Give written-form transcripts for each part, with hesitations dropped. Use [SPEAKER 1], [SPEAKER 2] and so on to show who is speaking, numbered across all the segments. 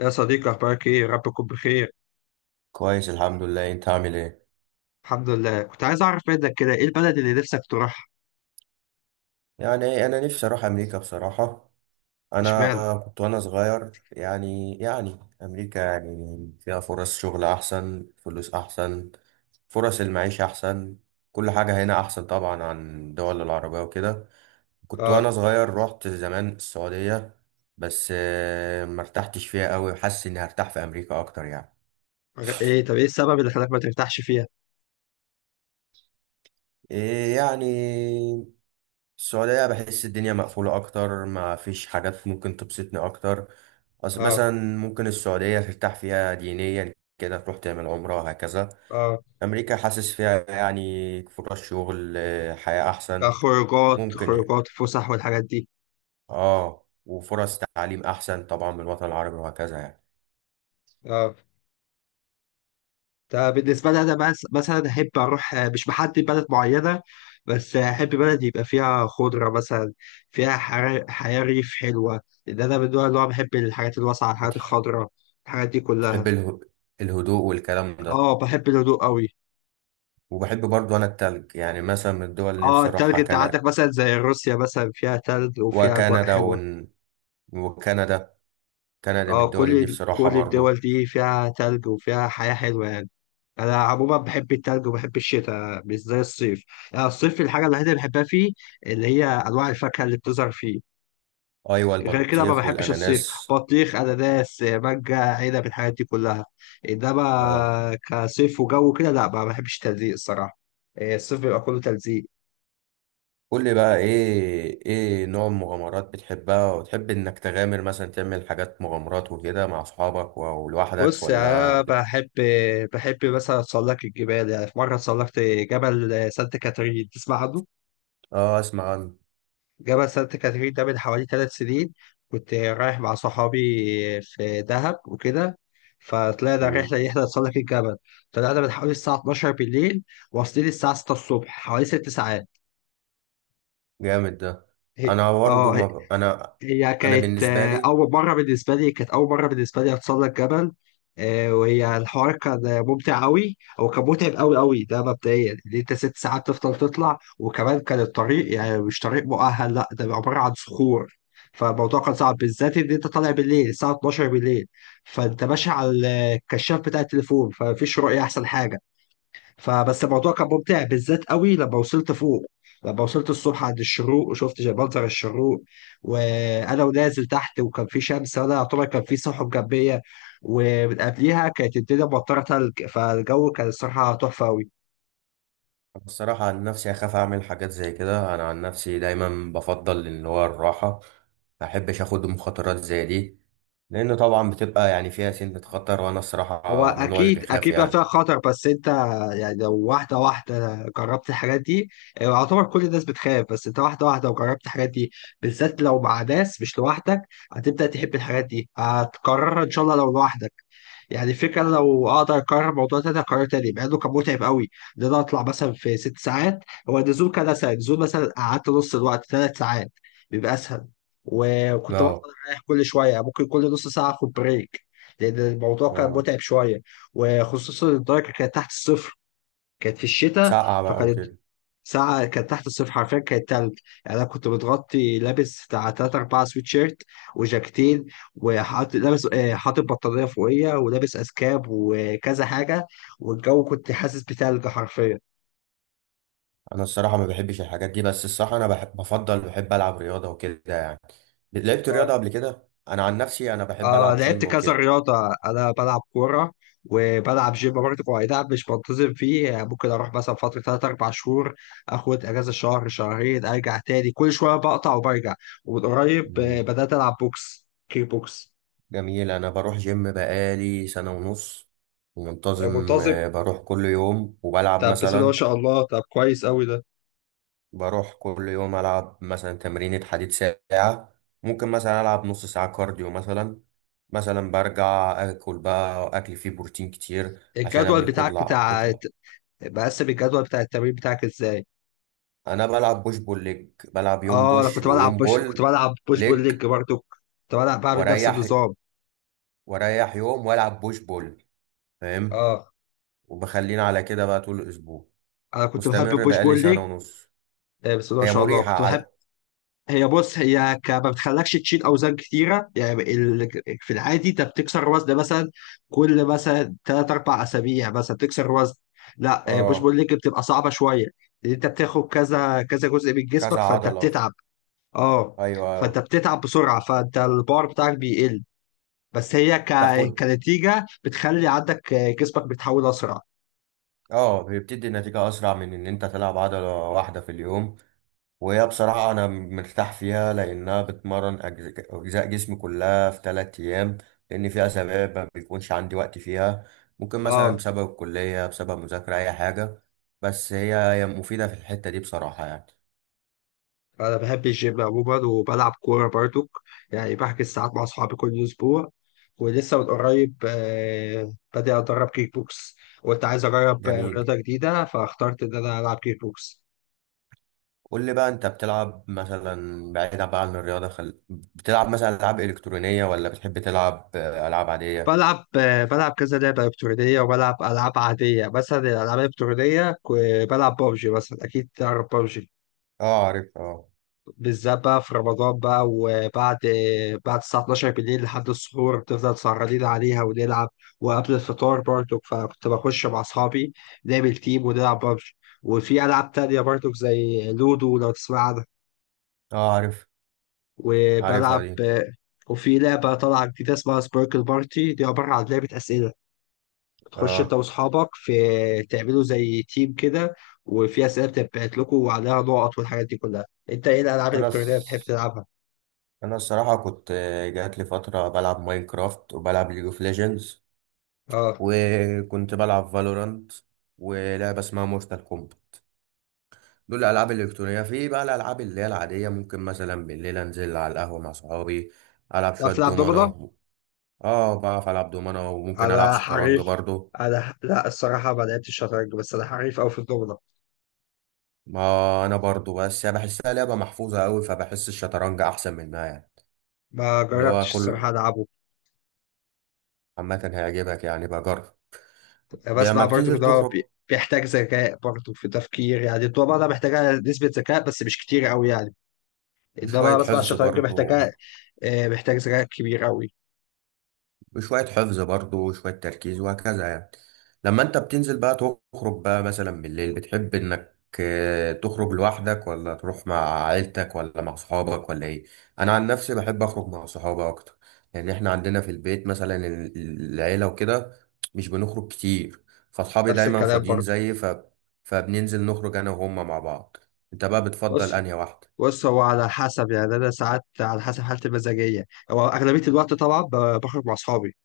[SPEAKER 1] يا صديقي أخبارك إيه؟ يا رب تكون بخير.
[SPEAKER 2] كويس، الحمد لله. انت عامل ايه؟
[SPEAKER 1] الحمد لله، كنت عايز أعرف منك كده إيه البلد اللي نفسك تروحها؟
[SPEAKER 2] يعني انا نفسي اروح امريكا بصراحة.
[SPEAKER 1] إشمعنى؟
[SPEAKER 2] انا كنت وانا صغير يعني امريكا يعني فيها فرص شغل احسن، فلوس احسن. فرص المعيشة احسن. كل حاجة هنا احسن طبعا عن دول العربية وكده. كنت وانا
[SPEAKER 1] آه.
[SPEAKER 2] صغير رحت زمان السعودية. بس ما ارتحتش فيها قوي، حاسس اني هرتاح في امريكا اكتر يعني.
[SPEAKER 1] طب إيه السبب اللي خلاك ما ترتاحش فيها؟
[SPEAKER 2] إيه يعني، السعودية بحس الدنيا مقفولة أكتر، ما فيش حاجات ممكن تبسطني أكتر.
[SPEAKER 1] آه،
[SPEAKER 2] مثلا، ممكن السعودية ترتاح فيها دينيا كده، تروح تعمل عمرة وهكذا.
[SPEAKER 1] آه.
[SPEAKER 2] أمريكا حاسس فيها يعني فرص شغل، حياة أحسن
[SPEAKER 1] كخروجات،
[SPEAKER 2] ممكن يعني.
[SPEAKER 1] خروجات، فسح والحاجات دي.
[SPEAKER 2] وفرص تعليم أحسن طبعا من الوطن العربي وهكذا يعني.
[SPEAKER 1] آه. ده بالنسبة لي أنا مثلا أحب أروح مش بحدد بلد معينة، بس أحب بلد يبقى فيها خضرة مثلا، فيها حياة ريف حلوة، لأن أنا من النوع اللي هو بحب الحاجات الواسعة، الحاجات
[SPEAKER 2] بتح-
[SPEAKER 1] الخضراء، الحاجات دي
[SPEAKER 2] بتحب
[SPEAKER 1] كلها.
[SPEAKER 2] الهدوء والكلام ده؟
[SPEAKER 1] آه، بحب الهدوء أوي.
[SPEAKER 2] وبحب برضو أنا التلج، يعني مثلا من الدول اللي
[SPEAKER 1] اه،
[SPEAKER 2] نفسي
[SPEAKER 1] التلج
[SPEAKER 2] أروحها
[SPEAKER 1] انت
[SPEAKER 2] كندا.
[SPEAKER 1] عندك مثلا زي روسيا، مثلا فيها تلج وفيها اجواء
[SPEAKER 2] وكندا
[SPEAKER 1] حلوه.
[SPEAKER 2] ون- وكندا كندا من
[SPEAKER 1] اه،
[SPEAKER 2] الدول اللي
[SPEAKER 1] كل
[SPEAKER 2] نفسي أروحها
[SPEAKER 1] كل
[SPEAKER 2] برضو.
[SPEAKER 1] الدول دي فيها تلج وفيها حياه حلوه يعني. انا عموما بحب التلج وبحب الشتاء مش زي الصيف. يعني الصيف الحاجه الوحيده اللي بحبها فيه اللي هي انواع الفاكهه اللي بتظهر فيه.
[SPEAKER 2] ايوه،
[SPEAKER 1] غير كده ما
[SPEAKER 2] البطيخ
[SPEAKER 1] بحبش الصيف.
[SPEAKER 2] والاناناس.
[SPEAKER 1] بطيخ، اناناس، مانجا، عنب، الحاجات دي كلها.
[SPEAKER 2] اه.
[SPEAKER 1] انما كصيف وجو كده لا، ما بحبش التلزيق الصراحه. آه، الصيف بيبقى كله تلزيق.
[SPEAKER 2] قول لي بقى، ايه نوع المغامرات بتحبها وتحب انك تغامر، مثلا تعمل حاجات مغامرات وكده مع اصحابك ولوحدك؟
[SPEAKER 1] بص يا، بحب مثلا اتسلق الجبال. يعني في مره اتسلقت جبل سانت كاترين، تسمع عنه.
[SPEAKER 2] اه، اسمع عنه.
[SPEAKER 1] جبل سانت كاترين ده من حوالي 3 سنين، كنت رايح مع صحابي في دهب وكده. فطلعنا
[SPEAKER 2] مم.
[SPEAKER 1] رحله ان احنا نتسلق الجبل. طلعنا من حوالي الساعه 12 بالليل، واصلين الساعه 6 الصبح، حوالي 6 ساعات.
[SPEAKER 2] جامد ده.
[SPEAKER 1] هي-
[SPEAKER 2] انا برضه
[SPEAKER 1] اه
[SPEAKER 2] ما ب... انا
[SPEAKER 1] هي
[SPEAKER 2] انا
[SPEAKER 1] كانت،
[SPEAKER 2] بالنسبه لي،
[SPEAKER 1] أول مرة بالنسبة لي أتسلق جبل. آه، وهي الحوار كان ممتع أوي أو كان متعب أوي أوي. ده مبدئيا إن أنت 6 ساعات تفضل تطلع، وكمان كان الطريق يعني مش طريق مؤهل، لأ ده عبارة عن صخور. فالموضوع كان صعب بالذات إن أنت طالع بالليل الساعة 12 بالليل، فأنت ماشي على الكشاف بتاع التليفون، فمفيش رؤية. أحسن حاجة فبس الموضوع كان ممتع بالذات قوي لما وصلت فوق. لما وصلت الصبح عند الشروق وشفت منظر الشروق، وانا ونازل تحت وكان في شمس، وانا يعتبر كان في سحب جنبية ومن قبليها كانت الدنيا مطرة تلج. فالجو كان الصراحة تحفة أوي.
[SPEAKER 2] الصراحه عن نفسي اخاف اعمل حاجات زي كده. انا عن نفسي دايما بفضل ان هو الراحه، ما احبش اخد مخاطرات زي دي، لان طبعا بتبقى يعني فيها سنة خطر، وانا
[SPEAKER 1] هو
[SPEAKER 2] الصراحه من النوع اللي
[SPEAKER 1] اكيد
[SPEAKER 2] بيخاف
[SPEAKER 1] اكيد بقى
[SPEAKER 2] يعني.
[SPEAKER 1] فيها خطر، بس انت يعني لو واحده واحده جربت الحاجات دي. يعني يعتبر كل الناس بتخاف، بس انت واحده واحده وجربت الحاجات دي، بالذات لو مع ناس مش لوحدك، هتبدا تحب الحاجات دي، هتكررها ان شاء الله لو لوحدك. يعني الفكره، لو اقدر اكرر الموضوع ده اكرر تاني مع انه كان متعب قوي. ان انا اطلع مثلا في 6 ساعات، هو النزول كان اسهل. النزول مثلا قعدت نص الوقت، 3 ساعات، بيبقى اسهل. وكنت بفضل
[SPEAKER 2] اه.
[SPEAKER 1] اريح كل شويه، ممكن كل نص ساعه اخد بريك، لأن الموضوع كان
[SPEAKER 2] اه،
[SPEAKER 1] متعب شوية. وخصوصا الدرجة كانت تحت الصفر، كانت في الشتاء.
[SPEAKER 2] سقعة بقى
[SPEAKER 1] فكانت
[SPEAKER 2] وكده.
[SPEAKER 1] ساعة كانت تحت الصفر حرفيا، كانت تلج. يعني أنا كنت متغطي، لابس بتاع تلات أربعة سويت شيرت وجاكتين، وحاطط لابس حاطط بطانية فوقية ولابس أسكاب وكذا حاجة. والجو كنت حاسس بتلج حرفيا.
[SPEAKER 2] انا الصراحة ما بحبش الحاجات دي، بس الصراحة انا بفضل بحب العب رياضة وكده يعني. لعبت رياضة
[SPEAKER 1] آه.
[SPEAKER 2] قبل كده، انا عن نفسي انا بحب
[SPEAKER 1] اه،
[SPEAKER 2] العب
[SPEAKER 1] لعبت
[SPEAKER 2] جيم
[SPEAKER 1] كذا
[SPEAKER 2] وكده.
[SPEAKER 1] رياضة. أنا بلعب كورة وبلعب جيم برضه. هو أي نعم مش منتظم فيه، يعني ممكن أروح مثلا فترة تلات أربع شهور، آخد أجازة شهر شهرين، أرجع تاني. كل شوية بقطع وبرجع. ومن قريب
[SPEAKER 2] مم.
[SPEAKER 1] بدأت ألعب كيك بوكس.
[SPEAKER 2] جميل. انا بروح جيم بقالي سنة ونص،
[SPEAKER 1] آه،
[SPEAKER 2] منتظم.
[SPEAKER 1] منتظم.
[SPEAKER 2] بروح كل يوم وبلعب
[SPEAKER 1] طب بسم الله ما
[SPEAKER 2] مثلا.
[SPEAKER 1] شاء الله، طب كويس أوي ده.
[SPEAKER 2] بروح كل يوم العب مثلا تمرينة حديد ساعة، ممكن مثلا العب نص ساعة كارديو مثلا. مثلا برجع اكل بقى، اكل فيه بروتين كتير عشان
[SPEAKER 1] الجدول
[SPEAKER 2] ابني
[SPEAKER 1] بتاعك
[SPEAKER 2] كتلة
[SPEAKER 1] بتاع
[SPEAKER 2] كتلة.
[SPEAKER 1] مقسم الجدول بتاع التمرين بتاعك إزاي؟
[SPEAKER 2] انا بلعب بوش بول ليج، بلعب يوم
[SPEAKER 1] اه، أنا
[SPEAKER 2] بوش ويوم
[SPEAKER 1] كنت
[SPEAKER 2] بول
[SPEAKER 1] بلعب بوش بول
[SPEAKER 2] ليج.
[SPEAKER 1] ليج برضه، كنت بلعب بعمل نفس
[SPEAKER 2] واريح
[SPEAKER 1] النظام.
[SPEAKER 2] واريح يوم والعب بوش بول. فاهم.
[SPEAKER 1] اه،
[SPEAKER 2] وبخلينا على كده بقى طول الاسبوع،
[SPEAKER 1] انا كنت بحب
[SPEAKER 2] مستمر
[SPEAKER 1] البوش
[SPEAKER 2] بقالي
[SPEAKER 1] بول.
[SPEAKER 2] سنة ونص.
[SPEAKER 1] آه، بس ده ما
[SPEAKER 2] هي
[SPEAKER 1] شاء الله
[SPEAKER 2] مريحة
[SPEAKER 1] كنت بحب.
[SPEAKER 2] على.
[SPEAKER 1] هي بص هي ك... ما بتخلكش تشيل اوزان كتيره. في العادي انت بتكسر وزن، مثلا كل مثلا ثلاث اربع اسابيع مثلا تكسر وزن. لا، بوش
[SPEAKER 2] اه،
[SPEAKER 1] بول ليج بتبقى صعبه شويه، لان انت بتاخد كذا كذا جزء من
[SPEAKER 2] كذا
[SPEAKER 1] جسمك، فانت
[SPEAKER 2] عضلة.
[SPEAKER 1] بتتعب. اه، فانت
[SPEAKER 2] ايوه.
[SPEAKER 1] بتتعب بسرعه، فانت البار بتاعك بيقل. بس هي ك...
[SPEAKER 2] تاخد.
[SPEAKER 1] كنتيجه بتخلي عندك جسمك بيتحول اسرع.
[SPEAKER 2] اه، بتدي نتيجة اسرع من ان انت تلعب عضلة واحدة في اليوم، وهي بصراحة أنا مرتاح فيها لأنها بتمرن أجزاء جسمي كلها في 3 أيام. لأن في أسابيع ما بيكونش عندي وقت فيها، ممكن مثلا
[SPEAKER 1] اه،
[SPEAKER 2] بسبب الكلية، بسبب مذاكرة أي حاجة. بس هي مفيدة في الحتة دي بصراحة يعني.
[SPEAKER 1] انا بحب الجيم عموما وبلعب كوره برضو. يعني بحجز ساعات مع اصحابي كل اسبوع، ولسه من قريب بادئ اتدرب كيك بوكس. وانت عايز اجرب
[SPEAKER 2] جميل.
[SPEAKER 1] رياضه جديده، فاخترت ان انا العب كيك بوكس.
[SPEAKER 2] قول لي بقى، أنت بتلعب مثلا بعيدا بقى عن الرياضة، بتلعب مثلا ألعاب إلكترونية، ولا بتحب تلعب ألعاب عادية؟
[SPEAKER 1] بلعب كذا لعبه الكترونيه وبلعب العاب عاديه. مثلا الالعاب الالكترونيه بلعب بابجي، مثلا اكيد تعرف بابجي.
[SPEAKER 2] اه، عارف. اه.
[SPEAKER 1] بالذات بقى في رمضان بقى، وبعد بعد الساعة 12 بالليل لحد السحور، بتفضل سهرانين عليها ونلعب. وقبل الفطار برضو، فكنت بخش مع أصحابي نعمل تيم ونلعب ببجي. وفي ألعاب تانية برضو، زي لودو لو تسمع عنها.
[SPEAKER 2] اه، عارف، عارفها
[SPEAKER 1] وبلعب
[SPEAKER 2] دي.
[SPEAKER 1] وفي لعبة طالعة جديدة اسمها سبيركل بارتي، دي عبارة عن لعبة أسئلة. بتخش أنت
[SPEAKER 2] اه،
[SPEAKER 1] وأصحابك، في تعملوا زي تيم كده، وفي أسئلة بتبعت لكم وعليها نقط والحاجات دي كلها. أنت إيه الألعاب
[SPEAKER 2] أنا
[SPEAKER 1] الإلكترونية اللي بتحب تلعبها؟
[SPEAKER 2] انا الصراحه كنت. جات لي فتره بلعب ماينكرافت، وبلعب ليج اوف ليجندز،
[SPEAKER 1] آه،
[SPEAKER 2] وكنت بلعب فالورانت، ولعبه اسمها مورتال كومبات. دول الالعاب الالكترونيه. في بقى الالعاب اللي هي العاديه، ممكن مثلا بالليل انزل على القهوه مع صحابي، العب شويه
[SPEAKER 1] تعرف تلعب دومنة؟
[SPEAKER 2] دومنه. اه، بعرف العب دومنه وممكن العب
[SPEAKER 1] أنا
[SPEAKER 2] شطرنج
[SPEAKER 1] حريف.
[SPEAKER 2] برضو.
[SPEAKER 1] أنا، لا، الصراحة ما لعبتش شطرنج، بس أنا حريف أوي في الدومنة.
[SPEAKER 2] ما انا برضو، بس يعني بحسها لعبه محفوظه قوي، فبحس الشطرنج احسن منها يعني.
[SPEAKER 1] ما
[SPEAKER 2] اللي هو
[SPEAKER 1] جربتش
[SPEAKER 2] كل،
[SPEAKER 1] الصراحة ألعبه.
[SPEAKER 2] عامه هيعجبك يعني بجرب. لما
[SPEAKER 1] بسمع برضه
[SPEAKER 2] بتنزل
[SPEAKER 1] إن هو
[SPEAKER 2] تخرج.
[SPEAKER 1] بيحتاج ذكاء، برضه في تفكير، يعني الدومنة محتاجة نسبة ذكاء بس مش كتير أوي يعني. إنما
[SPEAKER 2] وشوية
[SPEAKER 1] بسمع
[SPEAKER 2] حفظ
[SPEAKER 1] الشطرنج
[SPEAKER 2] برضه
[SPEAKER 1] محتاجة، آه، محتاج ذكاء كبير أوي.
[SPEAKER 2] وشوية حفظ برضه وشوية تركيز وهكذا يعني. لما انت بتنزل بقى تخرج بقى مثلا بالليل، بتحب انك تخرج لوحدك، ولا تروح مع عيلتك، ولا مع صحابك، ولا ايه؟ انا عن نفسي بحب اخرج مع صحابي اكتر، لان احنا عندنا في البيت مثلا العيلة وكده، مش بنخرج كتير. فاصحابي
[SPEAKER 1] نفس
[SPEAKER 2] دايما
[SPEAKER 1] الكلام
[SPEAKER 2] فاضيين
[SPEAKER 1] برضه.
[SPEAKER 2] زيي. فبننزل نخرج انا وهم مع بعض. انت بقى بتفضل
[SPEAKER 1] بص،
[SPEAKER 2] انهي واحدة؟
[SPEAKER 1] بص هو على حسب، يعني أنا ساعات على حسب حالتي المزاجية. هو أغلبية الوقت طبعا بخرج مع أصحابي.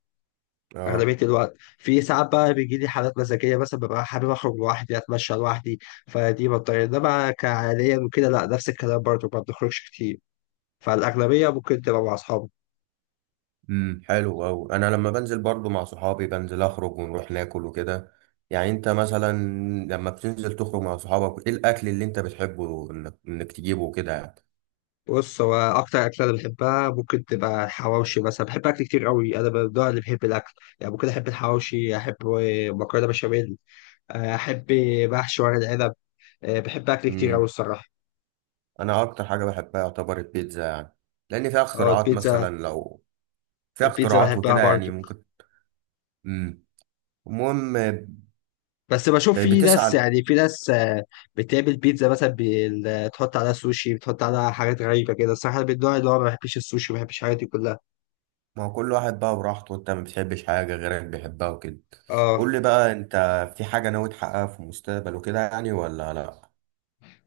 [SPEAKER 2] اه.
[SPEAKER 1] أغلبية الوقت في ساعات بقى بيجي لي حالات مزاجية، مثلا ببقى حابب أخرج لوحدي، أتمشى لوحدي. فدي بضطر، إنما كعاليا وكده لأ، نفس الكلام برضه ما بنخرجش كتير. فالأغلبية ممكن تبقى مع أصحابي.
[SPEAKER 2] حلو أوي. أنا لما بنزل برضو مع صحابي بنزل أخرج ونروح ناكل وكده يعني. أنت مثلا لما بتنزل تخرج مع صحابك، إيه الأكل اللي أنت بتحبه إنك تجيبه وكده يعني؟
[SPEAKER 1] بص، هو أكتر أكلة أنا بحبها ممكن تبقى الحواوشي مثلا. بحب أكل كتير قوي، أنا من النوع اللي بحب الأكل. يعني ممكن أحب الحواوشي، أحب مكرونة بشاميل، أحب محشي ورق العنب. أه، بحب أكل كتير قوي
[SPEAKER 2] امم
[SPEAKER 1] الصراحة.
[SPEAKER 2] أنا أكتر حاجة بحبها يعتبر البيتزا يعني. لأن فيها
[SPEAKER 1] أه،
[SPEAKER 2] اختراعات،
[SPEAKER 1] البيتزا.
[SPEAKER 2] مثلا لو فيها
[SPEAKER 1] البيتزا
[SPEAKER 2] اختراعات
[SPEAKER 1] بحبها
[SPEAKER 2] وكده يعني
[SPEAKER 1] برضه.
[SPEAKER 2] ممكن. امم المهم،
[SPEAKER 1] بس بشوف
[SPEAKER 2] بتسأل.
[SPEAKER 1] في ناس بتعمل بيتزا مثلا تحط عليها سوشي، بتحط عليها حاجات غريبة كده. الصراحة أنا من النوع اللي هو ما بحبش السوشي، ما بحبش الحاجات دي كلها.
[SPEAKER 2] ما هو كل واحد بقى براحته، وأنت ما بتحبش حاجة غيرك بيحبها وكده.
[SPEAKER 1] اه،
[SPEAKER 2] قول لي بقى، أنت في حاجة ناوي تحققها في المستقبل وكده يعني، ولا لأ؟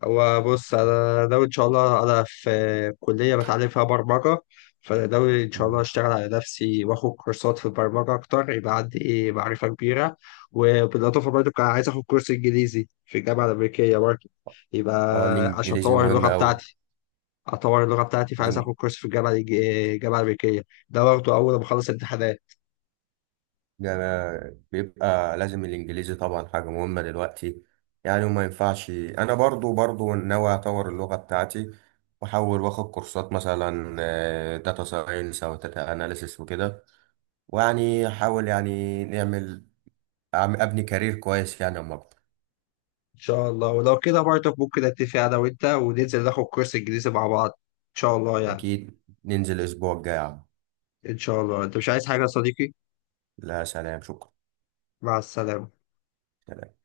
[SPEAKER 1] هو بص أنا ناوي إن شاء الله. أنا في كلية بتعلم فيها برمجة، فأنا ناوي إن شاء الله
[SPEAKER 2] امم.
[SPEAKER 1] أشتغل على نفسي وآخد كورسات في البرمجة أكتر، يبقى عندي معرفة كبيرة. وبالإضافة برضه كان عايز آخد كورس إنجليزي في الجامعة الأمريكية برضه، يبقى
[SPEAKER 2] اه،
[SPEAKER 1] عشان
[SPEAKER 2] الانجليزي
[SPEAKER 1] أطور
[SPEAKER 2] مهم
[SPEAKER 1] اللغة
[SPEAKER 2] اوي.
[SPEAKER 1] بتاعتي. اطور اللغه بتاعتي فعايز
[SPEAKER 2] الإن-
[SPEAKER 1] اخد كورس في الجامعه الامريكيه، ده برضه اول ما اخلص امتحانات.
[SPEAKER 2] ده أنا بيبقى لازم الانجليزي طبعا حاجة مهمة دلوقتي. يعني وما ينفعش، انا برضو ناوي اطور اللغة بتاعتي. واحاول واخد كورسات مثلا داتا ساينس او داتا اناليسيس وكده. ويعني احاول يعني نعمل ابني كارير كويس يعني اما اكبر.
[SPEAKER 1] ان شاء الله، ولو كده برضه ممكن اتفق انا وانت وننزل ناخد كورس انجليزي مع بعض ان شاء الله يعني.
[SPEAKER 2] اكيد ننزل الاسبوع الجاي يا عم.
[SPEAKER 1] ان شاء الله. انت مش عايز حاجه يا صديقي؟
[SPEAKER 2] لا، سلام، شكرا.
[SPEAKER 1] مع السلامه.
[SPEAKER 2] سلام.